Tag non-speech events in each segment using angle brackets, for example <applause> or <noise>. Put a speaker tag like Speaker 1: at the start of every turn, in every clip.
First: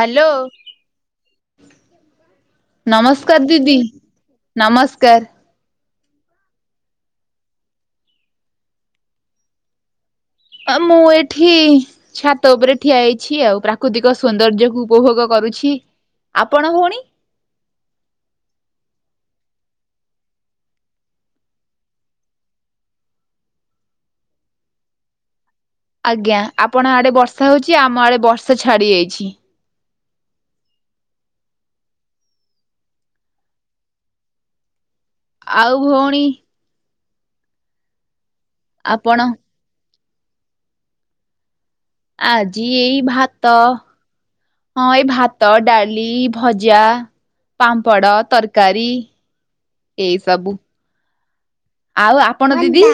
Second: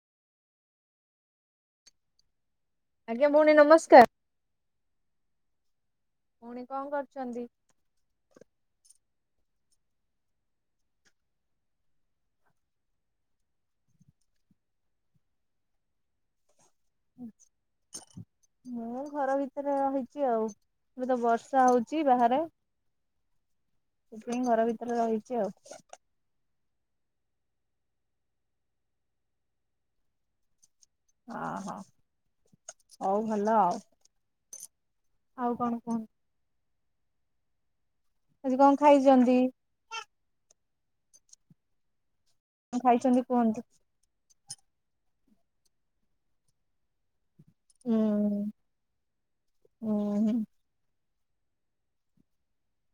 Speaker 1: Hello.
Speaker 2: ଆଜ୍ଞା
Speaker 1: ନମସ୍କାର
Speaker 2: ଭଉଣୀ
Speaker 1: ଦିଦି,
Speaker 2: ନମସ୍କାର।
Speaker 1: ନମସ୍କାର।
Speaker 2: ପୁଣି କଣ କରୁଚନ୍ତି?
Speaker 1: ଆ ମୁଁ ଏଇଠି ଛାତ ଉପରେ ଠିଆ ହେଇଛି ଆଉ ପ୍ରାକୃତିକ ସୌନ୍ଦର୍ଯ୍ୟ କୁ ଉପଭୋଗ କରୁଛି। ଆପଣ ଭଉଣୀ।
Speaker 2: ମୁଁ ଘର ଭିତରେ ରହିଛି ଆଉ। ଏବେ ତ ବର୍ଷା ହଉଚି ବାହାରେ ସେଥିପାଇଁ ଘର ଭିତରେ ରହିଛି ଆଉ।
Speaker 1: ଆଜ୍ଞା ଆପଣ ଆଡ଼େ ବର୍ଷା ହେଉଛି ଆମ ଆଡ଼େ ବର୍ଷା ଛାଡ଼ି ଯାଇଛି।
Speaker 2: ହ ହୋ ହଉ ଭଲ ଆଉ। କଣ
Speaker 1: ଆଉ
Speaker 2: କୁହନ୍ତୁ?
Speaker 1: ଭଉଣୀ
Speaker 2: ଆଜି କଣ
Speaker 1: ଆପଣ
Speaker 2: ଖାଇଛନ୍ତି?
Speaker 1: ଆଜି
Speaker 2: କଣ
Speaker 1: ଏଇ
Speaker 2: ଖାଇଛନ୍ତି
Speaker 1: ଭାତ।
Speaker 2: କୁହନ୍ତୁ?
Speaker 1: ହଁ ଏଇ ଭାତ ଡାଲି ଭଜା। ପାମ୍ପଡ
Speaker 2: ହୁଁ।
Speaker 1: ତରକାରୀ
Speaker 2: ହୁଁ
Speaker 1: ଏଇ
Speaker 2: ହୁଁ
Speaker 1: ସବୁ। ଆଉ ଆପଣ ଦିଦି?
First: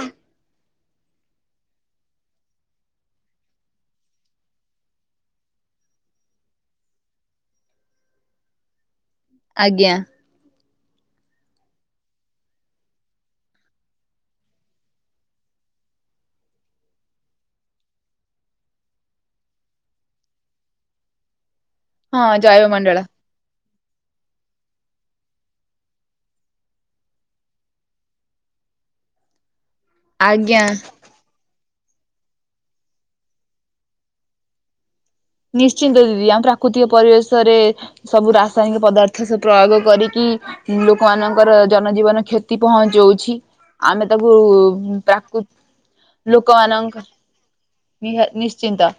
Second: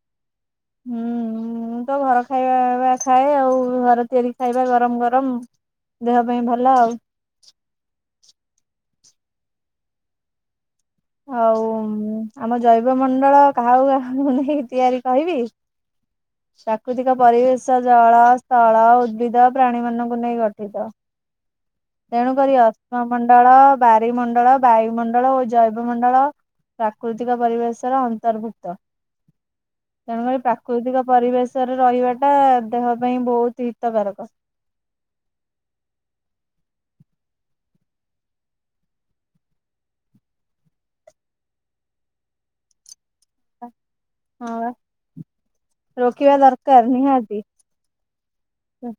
Speaker 2: ହୁଁ ମୁଁ ତ ଘର ଖାଇବା ଖାଏ ଆଉ ଘରେ ତିଆରି ଖାଇବା ଗରମ ଗରମ। ଦେହ ପାଇଁ ଭଲ ଆଉ।
Speaker 1: ଆଜ୍ଞା।
Speaker 2: ହଉ ଆମ ଜୈବ ମଣ୍ଡଳ କାହାକୁ କାହା ନେଇକି ତିଆରି କହିବି? ପ୍ରାକୃତିକ ପରିବେଶ ଜଳ ସ୍ଥଳ ଉଦ୍ଭିଦ ପ୍ରାଣୀ ମାନଙ୍କୁ ନେଇ ଗଠିତ।
Speaker 1: ହଁ
Speaker 2: ତେଣୁକରି
Speaker 1: ଜୈବମଣ୍ଡଳ
Speaker 2: ଅଷ୍ଟମମଣ୍ଡଳ ବାରିମଣ୍ଡଳ ବାୟୁମଣ୍ଡଳ ଓ ଜୈବ ମଣ୍ଡଳ ପ୍ରାକୃତିକ ପରିବେଶର ଅନ୍ତର୍ଭୁକ୍ତ। ତେଣୁକରି
Speaker 1: ଆଜ୍ଞା
Speaker 2: ପ୍ରାକୃତିକ ପରିବେଶରେ ରହିବା ଟା ଦେହ ପାଇଁ ବହୁତ ହିତକାରକ।
Speaker 1: ନିଶ୍ଚିନ୍ତ ଦିଦି ଆମ ପ୍ରାକୃତିକ ପରିବେଶରେ ସବୁ ରାସାୟନିକ ପଦାର୍ଥ ସବ ପ୍ରୟୋଗ କରିକି ଲୋକମାନଙ୍କର ଜନଜୀବନ କ୍ଷତି ପହଞ୍ଚଉଛି। ଆମେ ତାକୁ
Speaker 2: ହଁ ବା ରୋକିବା
Speaker 1: ପ୍ରାକୃତ
Speaker 2: ଦରକାର
Speaker 1: ଲୋକମାନଙ୍କର
Speaker 2: ନିହାତି।
Speaker 1: ନିହା ନିଶ୍ଚିନ୍ତ।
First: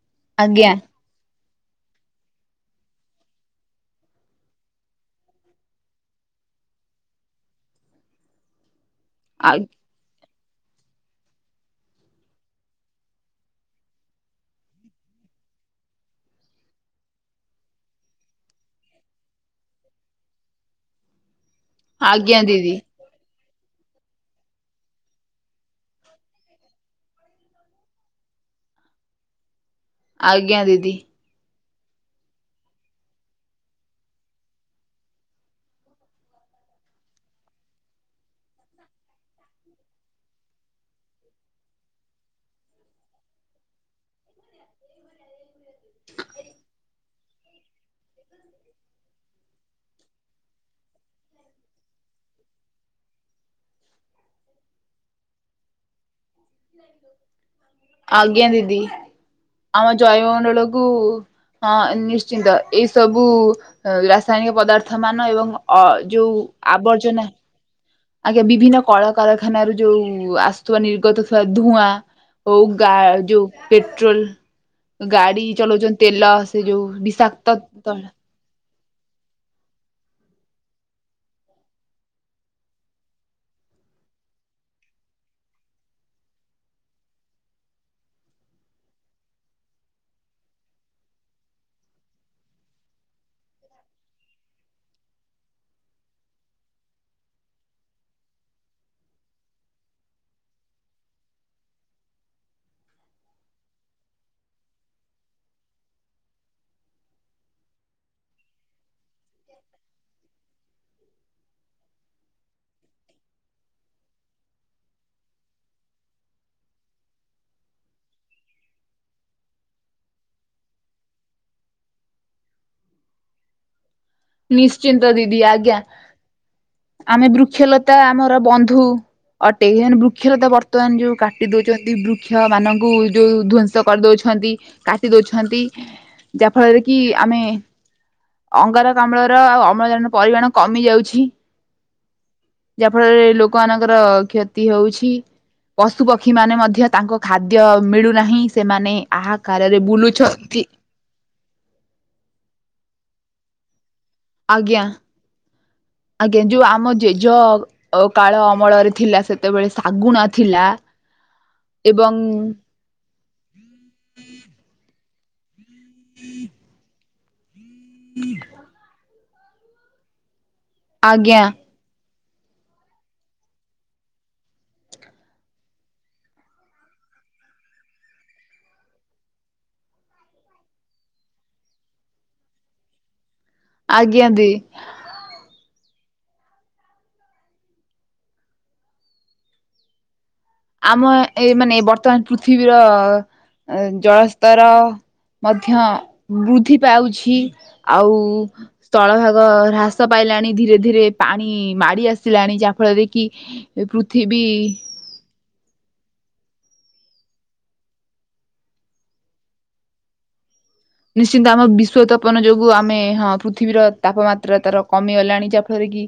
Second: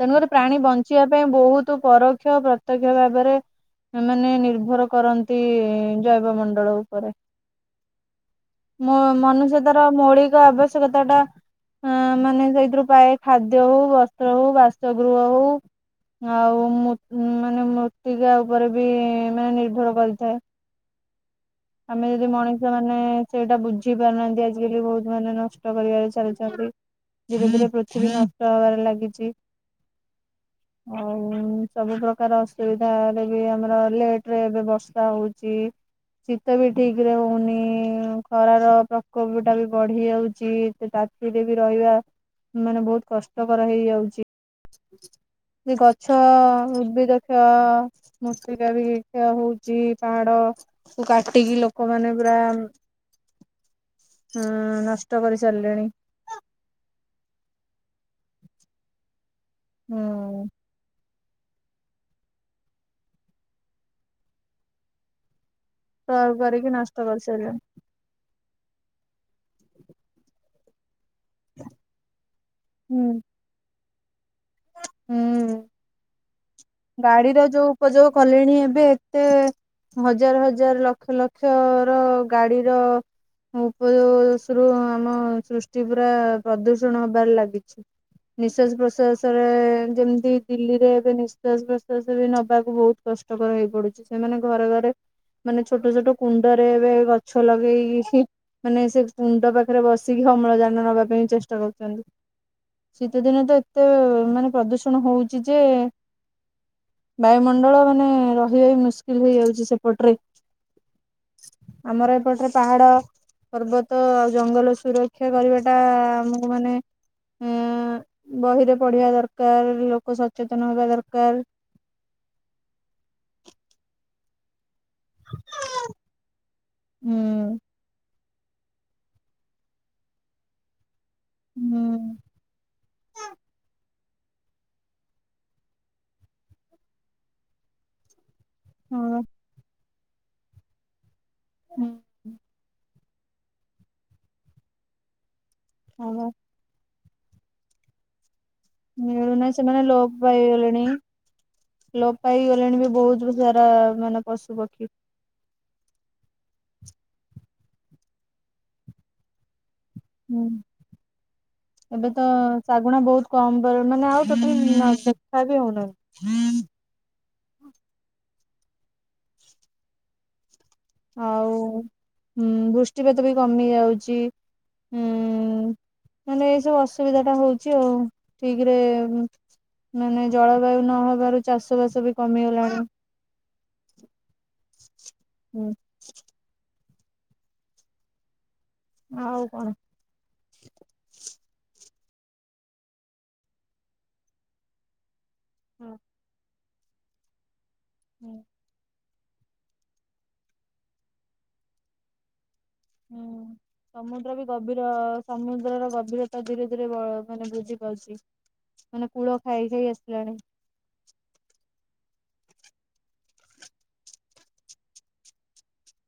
Speaker 2: ତେଣୁକରି ପ୍ରାଣୀ
Speaker 1: ଆଜ୍ଞା
Speaker 2: ବଞ୍ଚିବା ପାଇଁ ବହୁତ ପରୋକ୍ଷ ଓ ପ୍ରତ୍ୟକ୍ଷ ଭାବରେ ସେମାନେ ନିର୍ଭର କରନ୍ତି ଜୈବ ମଣ୍ଡଳ ଉପରେ।
Speaker 1: ଆ
Speaker 2: ମନୁଷ୍ୟ ତାର ମୌଳିକ ଆବଶ୍ୟକତା ଟା ଅ ମାନେ ସେଇଥିରୁ ପାଏ ଖାଦ୍ୟ ହଉ ବସ୍ତ୍ର ହଉ ବାସଗୃହ ହଉ ଆଉ ମାନେ ମୃତ୍ତିକା ଉପରେ ବି ମାନେ ନିର୍ଭର କରିଥାଏ। ଆମେ ଯଦି
Speaker 1: ଆଜ୍ଞା
Speaker 2: ମଣିଷ
Speaker 1: ଦିଦି
Speaker 2: ମାନେ ସେଇଟା ବୁଝି ପାରୁନାହାନ୍ତି ଆଜିକାଲି ବହୁତ ମାନେ ନଷ୍ଟ କରିବାରେ ଚାଲିଛନ୍ତି। ଧୀରେ ଧୀରେ ପୃଥିବୀ ନଷ୍ଟ ହବାରେ ଲାଗିଛି।
Speaker 1: ଆଜ୍ଞା ଦିଦି।
Speaker 2: ଉଁ ସବୁ ପ୍ରକାର ଅସୁବିଧା ବି ଆମର ଲେଟ ରେ ଏବେ ବର୍ଷା ହଉଛି। ଶୀତ ବି ଠିକ ରେ ହଉନି ଖରାର ପ୍ରକୋପ ଟା ବି ବଢି ଯାଉଛି। ତା ରେ ବି ରହିବା ମାନେ ବହୁତ କଷ୍ଟକର ହେଇଯାଉଛି। ସେ ଗଛ ଉଦ୍ଭିଦ କ୍ଷୟ ମ୍ରୁତିକା ବି କ୍ଷୟ ହଉଛି ପାହାଡ କାଟିକି ଲୋକମାନେ ପୁରା ହୁଁ ନଷ୍ଟ କରି ସାରିଲେଣି।
Speaker 1: ଆଜ୍ଞା ଦିଦି ଆମ
Speaker 2: ହୁଁ
Speaker 1: ଜୈବମଣ୍ଡଳ କୁ ଅ ନିଶ୍ଚିନ୍ତ ଏଇ ସବୁ ରାସାୟନିକ ପଦାର୍ଥ ମାନ ଏବଂ ଅ
Speaker 2: ପ୍ରୟୋଗ
Speaker 1: ଯୋଉ
Speaker 2: କରିକି ନଷ୍ଟ
Speaker 1: ଆବର୍ଜନା
Speaker 2: କରିସାରିଲେଣି
Speaker 1: ଆଜ୍ଞା ବିଭିନ୍ନ କଳକାରଖାନାରୁ ଯୋଉ ଆସୁଥିବା ନିର୍ଗତ ଧୁଆ ଓ ଗା
Speaker 2: ହୁଁ
Speaker 1: ଯୋଉ ପେଟ୍ରୋଲ ଗାଡି
Speaker 2: ହୁଁ।
Speaker 1: ଚଲଉଛନ୍ତି ତେଲ ସେ ଯୋଉ
Speaker 2: ଗାଡିର
Speaker 1: ବିଷାକ୍ତ
Speaker 2: ଯୋଉ ଉପଯୋଗ କଲେଣି ଏବେ। ଏ ହଜାର ହଜାର ଲକ୍ଷ ଲକ୍ଷ ର ଗାଡିର <unintelligible> ସୃଷ୍ଟି ପୁରା ପ୍ରଦୂଷଣ ହେବାରେ ଲାଗିଛି। ନିଶ୍ୱାସ ପ୍ରଶ୍ୱାସରେ ଯେମିତି ଦିଲ୍ଲୀରେ ଏବେ ନି ନିଶ୍ୱାସ ପ୍ରଶ୍ୱାସ ବି ନବାକୁ ବହୁତ କଷ୍ଟକର ହେଇ ପଡୁଛି ସେମାନେ ଘରେ ଘରେ ମାନେ ଛୋଟ ଛୋଟ କୁଣ୍ଡରେ ଏବେ ଗଛ ଲଗେଇକି ସେ ମାନେ ସେ ମୁଣ୍ଡ ପାଖରେ ବସିକି ଅମଳଜାନ ନବା ପାଇଁ ଚେଷ୍ଟା କରୁଛନ୍ତି। ଶୀତଦିନେ ତ ଏତେ ମାନେ ପ୍ରଦୂଷଣ ହଉଛି ଯେ ବାୟୁମଣ୍ଡଳ ମାନେ ରହିବା ହଉନି ମୁସ୍କିଲ ହେଇଯାଉଛି ସେପଟରେ। ଆମର ଏପଟରେ ପାହାଡ ପର୍ବତ ଆଉ ଜଙ୍ଗଲ ସୁରକ୍ଷା କରିବାଟା ଆମକୁ ମାନେ ଆଁ ବହିରେ ପଢିବା ଦରକାର ଲୋକ ସଚେତନ ହବା ଦରକାର।
Speaker 1: ନିଶ୍ଚିନ୍ତ ଦିଦି ଆଜ୍ଞା
Speaker 2: ହଁ
Speaker 1: ଆମେ ବୃକ୍ଷଲତା ଆମର ବନ୍ଧୁ ଅଟେ ସେ ବୃକ୍ଷରତା ବର୍ତ୍ତମାନ ଯୋଉ କାଟି ଦଉଛନ୍ତି ବୃକ୍ଷ ମାନଙ୍କୁ ଯୋଉ ଧୋଂଶ। କରିଉଛନ୍ତି କାଟି ଦଉଛନ୍ତି ଯାହା ଫଳରେ କି ଆମେ ଅଙ୍ଗ ଅମ୍ଳର ଅମ୍ଳଜାନ ପରିମାଣ କମି ଯାଉଛି।
Speaker 2: ହୁଁ ହ
Speaker 1: ଯାହା ଫଳରେ ଲୋକମାନାନଙ୍କର କ୍ଷତି ହଉଛି ପଶୁ
Speaker 2: ହଁ
Speaker 1: ପକ୍ଷୀ ମାନେ ମଧ୍ୟ ତାଙ୍କ ଖାଦ୍ୟ ମିଳୁନାହିଁ ସେମାନେ ଆହା
Speaker 2: ମିଳୁନାହିଁ ସେମାନେ
Speaker 1: କାରରେ ବୁଲୁଛନ୍ତି।
Speaker 2: ଲୋ ପାଇ ହେଇଗଲେଣି ବି ବହୁତ ଘର ମାନେ ପଶୁ
Speaker 1: ଆଜ୍ଞା
Speaker 2: ପକ୍ଷୀ।
Speaker 1: ଆଜ୍ଞା ଯୋଉ ଆମ ଜେଜ କାଳ ଅମଳରେ ଥିଲା ସେ କେତେବେଳେ ଶାଗୁଣ
Speaker 2: ହୁଁ
Speaker 1: ଥିଲା
Speaker 2: ଏବେ ତ
Speaker 1: ଏବଂ
Speaker 2: ଶାଗୁଣା ବହୁତ କମ ମାନେ ଆଉ ତ ଦେଖା ବି ହଉନାହିଁ।
Speaker 1: ହୁଁ ଆଜ୍ଞା
Speaker 2: ଆଉ ହଁ ବୃଷ୍ଟିପାତ ବି କମି ଯାଉଛି। ହୁଁ ମାନେ ଏଇସବୁ ଅସୁବିଧା ଟା ହଉଛି ଆଉ ଠିକରେ ମାନେ ଜଳବାୟୁ ନହବାରୁ ଚାଷ ବାସ ବି କମିଗଲାଣି?
Speaker 1: ଆଜ୍ଞା ଦେଇ।
Speaker 2: ହୁଁ। ଆଉ କଣ?
Speaker 1: ଆମ ଏ ମାନେ ବର୍ତ୍ତମାନ ଯଅ ଜଳସ୍ତର ମଧ୍ୟ ବୃଦ୍ଧି ପାଉଛି ଆଉ ସ୍ଥଳ ଭାଗ ହ୍ରାସ ପାଇଲାଣି ଧୀରେ ଧୀରେ ପାଣି ମାଡି ଆସ ଆସିଲାଣି ଯାହାଫଳରେ କିି
Speaker 2: ହୁଁ ସମୁଦ୍ର
Speaker 1: ପୃଥିବୀ
Speaker 2: ବି ଗଭୀର ସମୁଦ୍ରର ଗଭୀରତା ଧୀରେ ଧୀରେ ବ ମାନେ ବୃଦ୍ଧି ପାଇଛି। ମାନେ କୁଳ ଖାଇ ଖାଇ ଆସିଲାଣି।
Speaker 1: ନିଶ୍ଚିନ୍ତ ଆମ ବିଶ୍ୱତପନ ଯୋଗୁ ଆମେ ହଁ ପୃଥିବୀର ତାପମାତ୍ରା ତାର କମିଗଲାଣି ଯାହାଫଳରେ କି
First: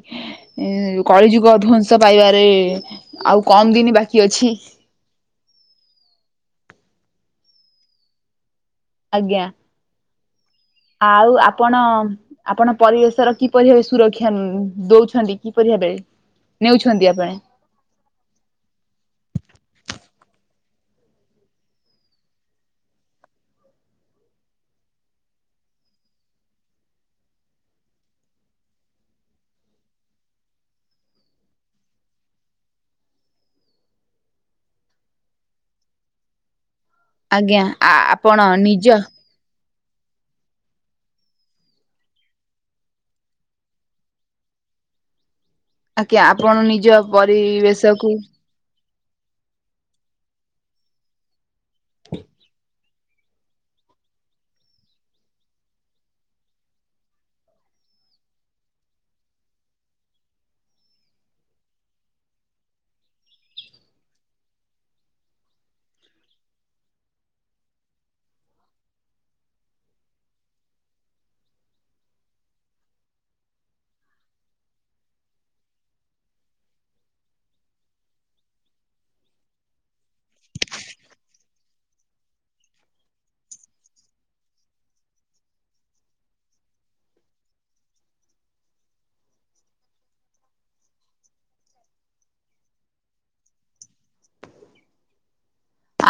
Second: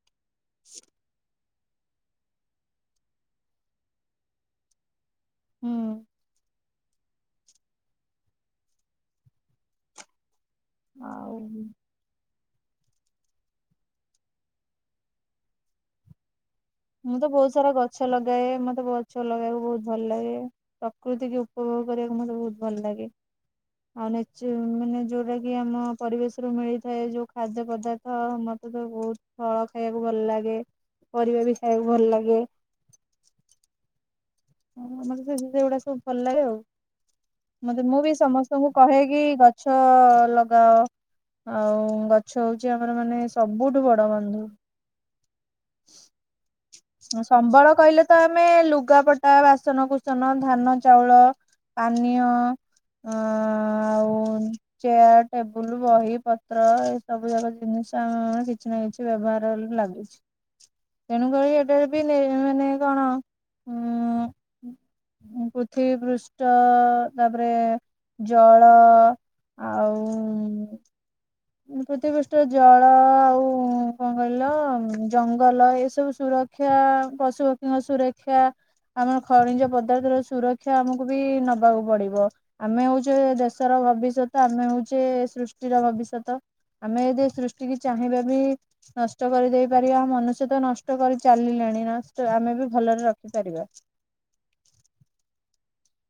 Speaker 1: ଉ କଳିଯୁଗ ଧ୍ଵଂସ ପାଇବାରେ ଆଉ କମ ଦିନ ବାକି ଅଛି।
Speaker 2: ହୁଁ।
Speaker 1: ଆଜ୍ଞା। ଆଉ ଆପଣ ଆପଣ ପରିବେଶର କିପରି ଭାବେ ସୁରକ୍ଷା ଉ ନ ଦଉଛନ୍ତି କିପରି ଭାବେ ନେଉଛନ୍ତି
Speaker 2: ମୁଁ ତ
Speaker 1: ଆପଣ
Speaker 2: ବହୁତ ସାରା ଗଛ ଲଗାଏ ମତେ ଗଛ ଲଗେଇବାକୁ ବହୁତ ଭଲ ଲାଗେ ପ୍ରକୃତିକୁ ଉପଭୋଗ କରିବାକୁ ମତେ ବହୁତ ଭଲ ଲାଗେ ଆଉ ମାନେ ଯୋଉଟା କି ଆମ ପରିବେଶରୁୁ ମିଳିଥାଏ ଯୋଉ ଖାଦ୍ୟ ପଦା ତ ମତେ ତ ବହୁତ ଫଳ ଖାଇବାକୁ ଭଲ ଲାଗେ ପରିବା ବି ଖାଇବାକୁ ଭଲ ଲାଗେ ହ ଆମର ସେ ସେଗୁଡା ସବୁ ଲାଗେ ଆଉ
Speaker 1: ଆଜ୍ଞା
Speaker 2: ମତେ ମୁଁ ବି
Speaker 1: ଆପଣ
Speaker 2: ସମସ୍ତଙ୍କୁ
Speaker 1: ନିଜ
Speaker 2: କହକି ମାଛ ଲଗାଅ ଆଉ ଗଛ ହଉଛି ଆମର ମାନେ ସବୁଠୁ ବଡ ବନ୍ଧୁ
Speaker 1: ଆଜ୍ଞା ଆପଣ ମାନେ ନିଜ
Speaker 2: ସମ୍ବଳ
Speaker 1: ପରିବେଶ
Speaker 2: କହିଲେ
Speaker 1: କୁ
Speaker 2: ତ ଆମେ ଲୁଗାପଟା ବାସନ କସନ ଧାନ ଚାଉଳ ପାନୀୟ ହଁ ଆଉ ଚେୟାର ଟେବୁଲ ବହି ପତ୍ର ଏ ସବୁ ଯାକ ଜିନିଷ ଆମେ କିଛି ନା କିଛି ବ୍ୟବହାର ହେଲେ ଲାଗୁଛି ତେଣୁକଳି ଏବେ ଏଇଟି ନ ମାନେ କଣ ଉଁ ଉ ପୃଥିବୀ ପୃଷ୍ଠ ତାପରେ ଜଳ ଆଉ ପୃଥବୀ ପୃଷ୍ଠର ଜଳ ଆଉ କଣ କହିଲ ଜଙ୍ଗଲ ଏସବୁ ସୁର ରା ପଶୁପକ୍ଷୀଙ୍କ ସୁରକ୍ଷା ଆମର ଖଣିଜ ପଦାର୍ଥର ସୁରକ୍ଷା ଆମକୁ ବି ନବାକୁ ପଡିବ ଆମେ ହଉଛେ ଦେଶର ଭବିଷ୍ୟତ ଆମେ ହଉଛେ ସୃଷ୍ଟି ର ଭବିଷ୍ୟତ ତ ଆମେ ଯଦି ସୃଷ୍ଟି କି ଚାହିଁବା ବି ନଷ୍ଟ କରିଦେଇ ପାରିବା ମନୁଷ୍ୟ ତ ନଷ୍ଟ କରି ଚାଲିଲେଣି ନଷ୍ଟ ଆମେ ବି ଭଲରେ ରଖିପାରିବା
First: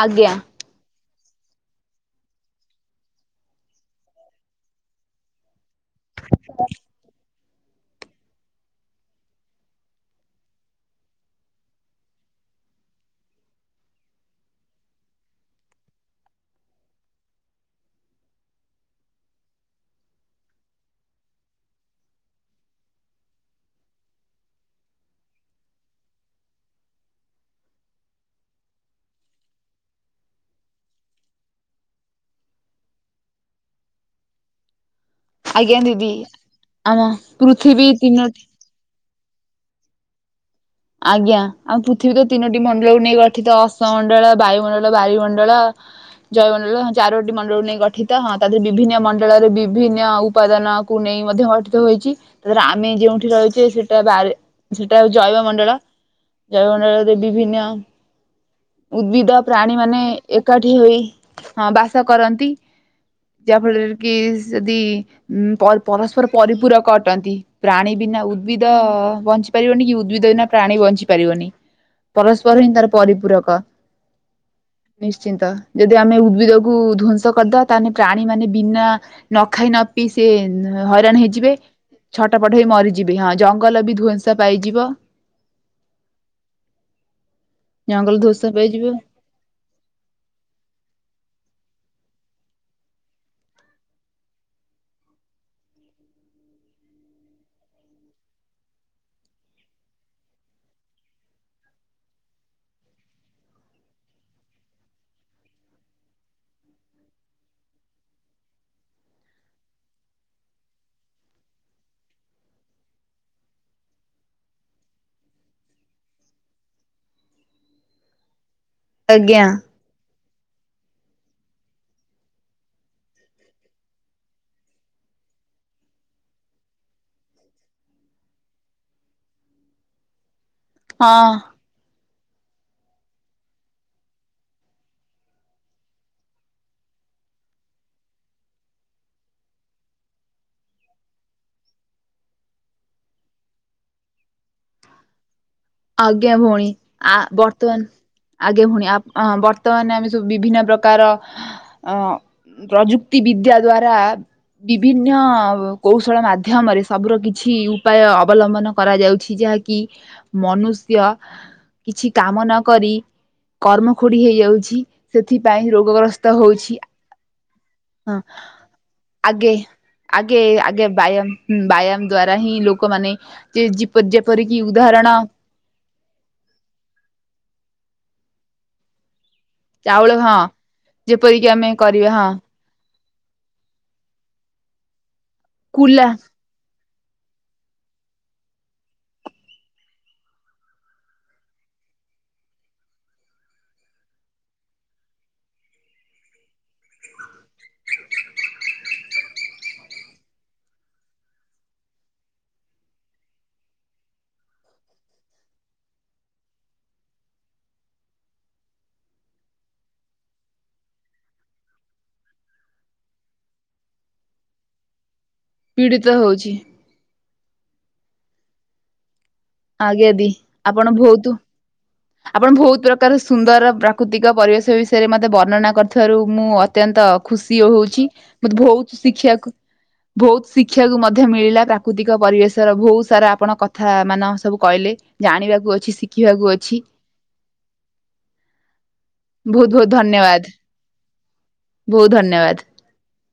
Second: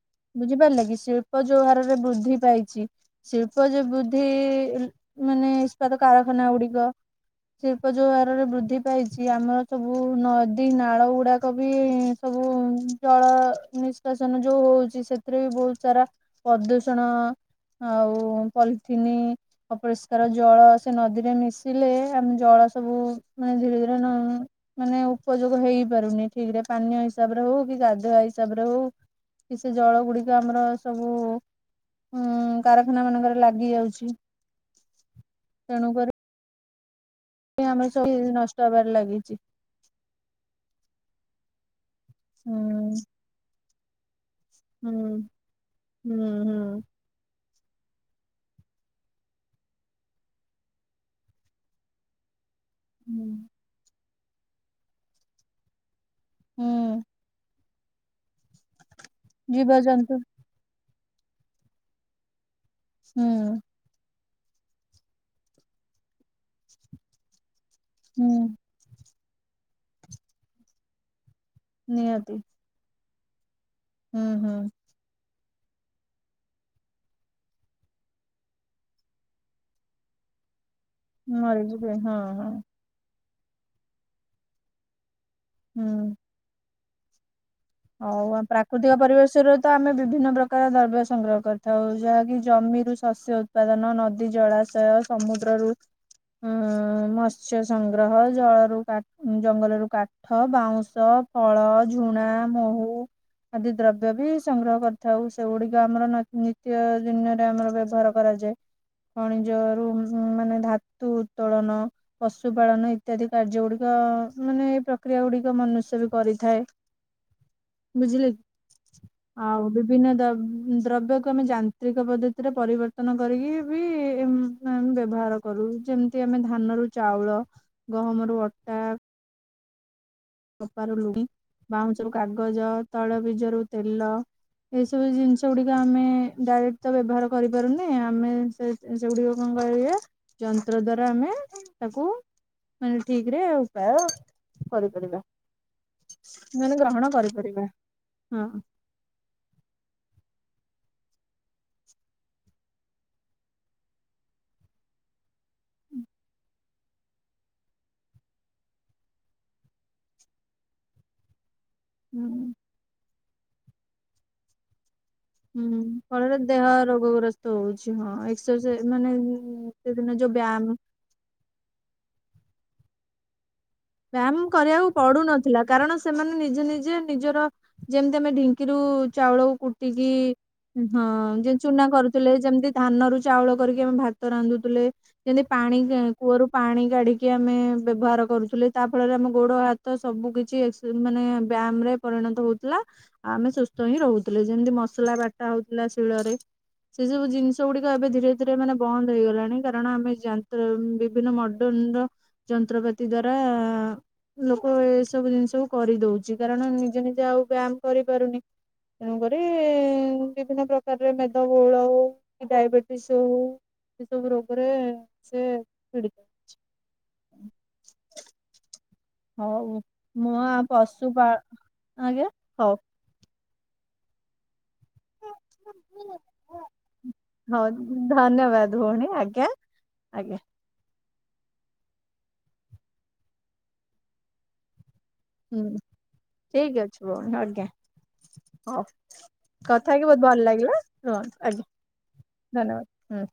Speaker 1: ଆଜ୍ଞା
Speaker 2: ବୁଝିପାରିଲା କି ଶିଳ୍ପ ଯୋଉ ହାରରେ ବୃଦ୍ଧି ପାଇଛି ଶିଳ୍ପ ଯୋଉ ବୃଦ୍ଧି ଉ ଇସ୍ପାତ କାରଖାନା ଗୁଡିକ ଶିଳ୍ପ ଯଉହାରରେ ବୃଦ୍ଧି ପାଇଛି ଆମର ସବୁ ନଦୀ ନାଳ ଗୁଡାକ ବି ସବୁ ଜଳ ନିଷ୍କାସନ ଯୋଉ ହଉଛି ସେ ସେଥିରେ ବି ବହୁତ ସାରା ପ୍ରଦୂଷଣ ଆଉ ପଲିଥିନ୍ ଅପରିଷ୍କାର ଜଳ ସେ ନଦୀରେ ମିଶିଲେ ଆମ ଜଳ ସବୁ ମାନେ ଧୀରେ ଧୀରେ ନ ମାନେ ଉପଯୋଗ ହେଇପାରୁନି ଠିକ ରେ ପାନୀୟ ହିସାବରେ ହଉ କି ଗାଧୁଆ ହିସାବ ରେ ହଉ କି ସେ ଜଳ ଗୁଡିକ ଆମର ସବୁ ହୁଁ କାରଖାନା ମାନଙ୍କରେ ଲାଗି ଯାଉଛି
Speaker 1: ଆଜ୍ଞା ଦିଦି ଆମ
Speaker 2: ଏଠି
Speaker 1: ପୃଥିବୀ
Speaker 2: ଆମର ସବୁ
Speaker 1: ତିନୋଟି
Speaker 2: ନଷ୍ଟ ହବାରେ ଲାଗିଛି
Speaker 1: ଆଜ୍ଞା ଆମେ ପୃଥିବୀ ତ ତିନୋଟି
Speaker 2: ହୁଁ।
Speaker 1: ମଣ୍ଡଳକୁ ନେଇ ଗଠିତ ଅସ୍ତ ମଣ୍ଡଳ ବାୟୁ ମଣ୍ଡଳ
Speaker 2: ହୁଁ
Speaker 1: ବାରିମଣ୍ଡଳ
Speaker 2: ହୁଁ ହୁଁ।
Speaker 1: ଜୟମଣ୍ଡଳ ଚାରୋଟି ମଣ୍ଡଳ କୁ ନେଇ ଗଠିତ ହଁ ତା ଦେହରେ ବିଭିନ୍ନ ମଣ୍ଡଳରେ ବିଭିନ୍ନ ଉପାଦାନକୁ ନେଇ ମଧ୍ୟ ଗଠିତ ହୋଇଛି ତାପରେ ଆମେ
Speaker 2: ହୁଁ
Speaker 1: ଯୋଉଠି ରହିଛେ ସେଟା ବାୟୁ ସେଟା ଜୈବ ମଣ୍ଡଳ
Speaker 2: ହୁଁ
Speaker 1: ଜୟମଣ୍ଡଳରେ ବିଭିନ୍ନ ଉଦ୍ଭିଦ ପ୍ରାଣୀ ମାନେ
Speaker 2: ଜୀବଜନ୍ତୁ
Speaker 1: ଏ ଏକାଠି ହୋଇ ହ ବାସ କରନ୍ତି
Speaker 2: ହୁଁ
Speaker 1: ଯାହାଫଳରେ କିସେ ଯଦି ଉ ପରସ୍ପର ପରିପୂରକ ଅଟନ୍ତି। ପ୍ରାଣୀ ବିନା
Speaker 2: ହୁଁ।
Speaker 1: ଉଦ୍ଭିଦ ବଞ୍ଚି ପାରିବନି କି ଉଦ୍ଭିଦ ବିନା ପ୍ରାଣୀ ବଞ୍ଚି ପାରିବନି
Speaker 2: ନିହାତି।
Speaker 1: ପରସ୍ପର ହିଁ ତାର ପରିପୂରକ
Speaker 2: ହୁଁ ହୁଁ
Speaker 1: ନିଶ୍ଚିନ୍ତ ଯଦି ଆମେ ଉଦ୍ଭିଦକୁ ଧ୍ୱସଂ କରିଦବା ତାହେଲେ ପ୍ରାଣୀ ମାନେ ବିନା ନ ଖାଇ ନ ପି ସେ ହଇରାଣ ହେଇଯିବେ
Speaker 2: ମରିଯିବେ ହଁ
Speaker 1: ଛଟ
Speaker 2: ହଁ।
Speaker 1: ପଟ ହେଇ ମରିଯିବେ ହଁ ଜଙ୍ଗଲ ବି ଧ୍ବଂସ ପାଇଯିବ
Speaker 2: ହୁଁ
Speaker 1: ଜଙ୍ଗଲ
Speaker 2: ହଉ ଆ
Speaker 1: ଧ୍ଵଂସ ପାଇଯିବ।
Speaker 2: ପ୍ରାକୃତିକ ପରିବେଶ ର ତ ଆମେ ବିଭିନ୍ନ ପ୍ରକାର ଦ୍ରବ୍ୟ ସଂଗ୍ରହ କରିଥାଉ ଯାହାକି ଜମିରୁ ଶସ୍ୟ ଉତ୍ପାଦନ ନଦୀ ଜଳାଶୟ ସମୁଦ୍ରରୁ ଉଁ ମତ୍ସ୍ୟ ସଂଗ୍ରହ ଜଳରୁ ଜଙ୍ଗଲରୁ କା ଠ ବାଉଁଶ ଫଳ ଝୁଣା ମହୁ ଆଦି ଦ୍ରବ୍ୟ ବି ସଂଗ୍ରହ କରିଥାଉ ସେଗୁଡିକ ଆମର ନିତ୍ୟ ଦିନରେ ଆମର ବ୍ୟବହାର କରାଯାଏ ଖଣିଜ ରୁ ମାନେ ଧାତୁ ଉତ୍ତୋଳନ ପଶୁ ପାାଳନ ଇତ୍ୟାଦି କାର୍ଯ୍ୟ ଗୁଡିକ ମାନେ ଏଇ ପ୍ରକ୍ରିୟା ଗୁଡିକ ମନୁଷ୍ୟ ବି କରିଥାଏ। ବୁଝିଲେ
Speaker 1: ଆଜ୍ଞା
Speaker 2: ଆଉ ବିଭିନ୍ନ ଦ ଦ୍ରବ୍ୟକୁ ଆମେ ଯାନ୍ତ୍ରିକ ପଦ୍ଧତିରେ ପରିବର୍ତ୍ତନ କରିକି ବି ବ୍ୟବହାର କରୁ ଯେମିତି ଆମେ ଧାନ ରୁ ଚାଉଳ ଗହମ ରୁ ଅଟା କପାରୁ
Speaker 1: ହଁ
Speaker 2: ଲୁଣି ବାଉଁଶରୁ କାଗଜ ତୈଳବୀଜ ରୁ ତେଲ ଏଇସବୁ ଜିନିଷ ଗୁଡିକ ଆମେ ଡାଇରେକ୍ଟ ତ ବ୍ୟବହାର କରିପାରୁନେ ଆମେ ସେ ସେଗୁଡିକ କଣ କରିବା ଯନ୍ତ୍ର ଦ୍ଵାରା ଆମେ ତାକୁ ମାନେ ଠିକ ରେ ଉପାୟ କରିପାରିବା।
Speaker 1: ଆଜ୍ଞା ଭଉଣୀ
Speaker 2: ମାନେ ଗ୍ରହଣ
Speaker 1: ଆ
Speaker 2: କରିପାରିବା
Speaker 1: ବର୍ତ୍ତମାନ
Speaker 2: ହଁ।
Speaker 1: ଆଜ୍ଞା ଭଉଣୀ ଅ ବର୍ତ୍ତମାନ ଆମେ ସବୁ ବିଭିନ୍ନ ପ୍ରକାର ଅ ପ୍ରଯୁକ୍ତି ବିଦ୍ୟା ଦ୍ଵାରା ବିଭିନ୍ନ କୌଶଳ ମାଧ୍ୟମରେ ସବୁର କିଛି ଉପାୟ ଅବଲମ୍ବନ କରାଯାଉଛି ଯାହାକି କି ମନୁଷ୍ୟ କିଛି କାମ
Speaker 2: ହୁଁ।
Speaker 1: ନ କରି କର୍ମ ଖୋଡି ହେଇଯାଉଛି। ସେଥିପାଇଁ
Speaker 2: ହୁଁ
Speaker 1: ରୋଗଗ୍ରସ୍ତ
Speaker 2: ଫଳରେ ଦେହ
Speaker 1: ହଉଛି
Speaker 2: ରୋଗ ଗ୍ରସ୍ତ ହଉଛି ହଁ ଏକ୍ସରସାଇଜ ମାନେ
Speaker 1: ଆଗେ
Speaker 2: ସେଦିନ ଯଉ
Speaker 1: ଆଗେ
Speaker 2: ବ୍ୟାୟାମ
Speaker 1: ଆଗେ ବ୍ୟାୟାମ ବ୍ୟାୟାମ ଦ୍ଵାରା ହିଁ ଲୋକମାନେ ଯେପରିକି ଉଦାହରଣ
Speaker 2: ଥିଲା କାରଣ ସେମାନେ ନିଜେ ନିଜେ ନିଜର ଯେମିତି ଆମେ ଢିଙ୍କିରୁ ଚାଉଳକୁ ଟିକି
Speaker 1: ଚାଉଳ ହଁ
Speaker 2: ହଁ
Speaker 1: ଯେପରିକି
Speaker 2: ଯେ
Speaker 1: ଆମେ
Speaker 2: ଚୁନା
Speaker 1: କରିବା ହଁ
Speaker 2: କରୁଥିଲେ ଯେମିତି ଧାନରୁ ଚାଉଳ କରିକି ଆମେ ଭାତ ରାନ୍ଧୁଥିଲେ ଯେମିତି ପାଣି
Speaker 1: କୁଲା
Speaker 2: କୂଅରୁ ପାଣି କାଢିକି ଆମେ ବ୍ୟବହାର କରୁଥିଲେ ତା ଫଳରେ ଆମ ଗୋଡ ହାତ ସବୁ କିଛି ମାନେ ବ୍ୟାୟାମ ରେ ପରିଣତ ହଉଥିଲା ଆଉ ଆମେ ସୁସ୍ଥ ହିଁ ରହୁଥିଲେୁ ଯେମିତି ମସଲା ବାଟା ହଉଥିଲା ଶିଳରେ ସେ ସବୁ ଜିନିଷ ଗୁଡିକ ଏବେ ଧୀରେ ଧୀରେ ମାନେ ବନ୍ଦ ହେଇଗଲାଣି କାରଣ ଆମେ ଯନ୍ତ ବିଭିନ୍ନ ଡନ୍ ର ଯନ୍ତ୍ରପାତି ଦ୍ଵାରା ଲୋକ ଏସବୁ ଜିନିଷ କୁ କରିଦଉଛି କାରଣ ନିଜେ ନିଜେ ଆଉ ବ୍ୟାୟାମ କରିପାରୁନି ତେଣୁକରି ବିଭିନ୍ନ ପ୍ରକାରରେ ମେଦ ବହୁଳଉ ଡାଇବେଟିସ ହଉ ଏ ସବୁ ରୋଗରେ ସେ ପୀଡିତ।
Speaker 1: ପୀଡ଼ିତ ହଉଛି।
Speaker 2: ହଉ
Speaker 1: ଆଜ୍ଞା ଦି
Speaker 2: ମୁଁ ଆ
Speaker 1: ଆପଣ ବହୁତ
Speaker 2: ପଶୁପାଳ ଆଜ୍ଞା
Speaker 1: ଆପଣ
Speaker 2: ହଉ।
Speaker 1: ବହୁତ ପ୍ରକାର ସୁନ୍ଦର ପ୍ରାକୃତିକ ପରିବେଶ ବି ରେ ମତେ ବର୍ଣନା କରିୁଥିବାରୁ ମୁଁ ଅତ୍ୟନ୍ତ ଖୁସି
Speaker 2: ହଉ
Speaker 1: ହଉଛି ମତେ
Speaker 2: ଧନ୍ୟବାଦ
Speaker 1: ବହୁତ
Speaker 2: ଭଉଣୀ ଆଜ୍ଞା
Speaker 1: ଶିଖିବାକୁ
Speaker 2: ଆଜ୍ଞା।
Speaker 1: ଶିକ୍ଷିବାକୁ ମଧ୍ୟ ମିଳିଲା ପ୍ରାକୃତିକ ପରିବେଶର ବହୁ ସାରା ଆପଣ କଥା ମାନ ସବୁ କହିଲେ
Speaker 2: ହୁଁ
Speaker 1: ଜାଣିବାକୁ ଅଛି ଶିଖିବାକୁ
Speaker 2: ଠିକ ଅଛି ଭଉନ ଆଜ୍ଞା ହଉ
Speaker 1: ବହୁତ
Speaker 2: କଥା ହେଇକି ବହୁତ
Speaker 1: ଧନ୍ୟବାଦ
Speaker 2: ଭଲ ଲାଗିଲା ରୁହ ଆଜ୍ଞା।
Speaker 1: ବହୁତ ଧନ୍ୟବାଦ।
Speaker 2: ହୁଁ।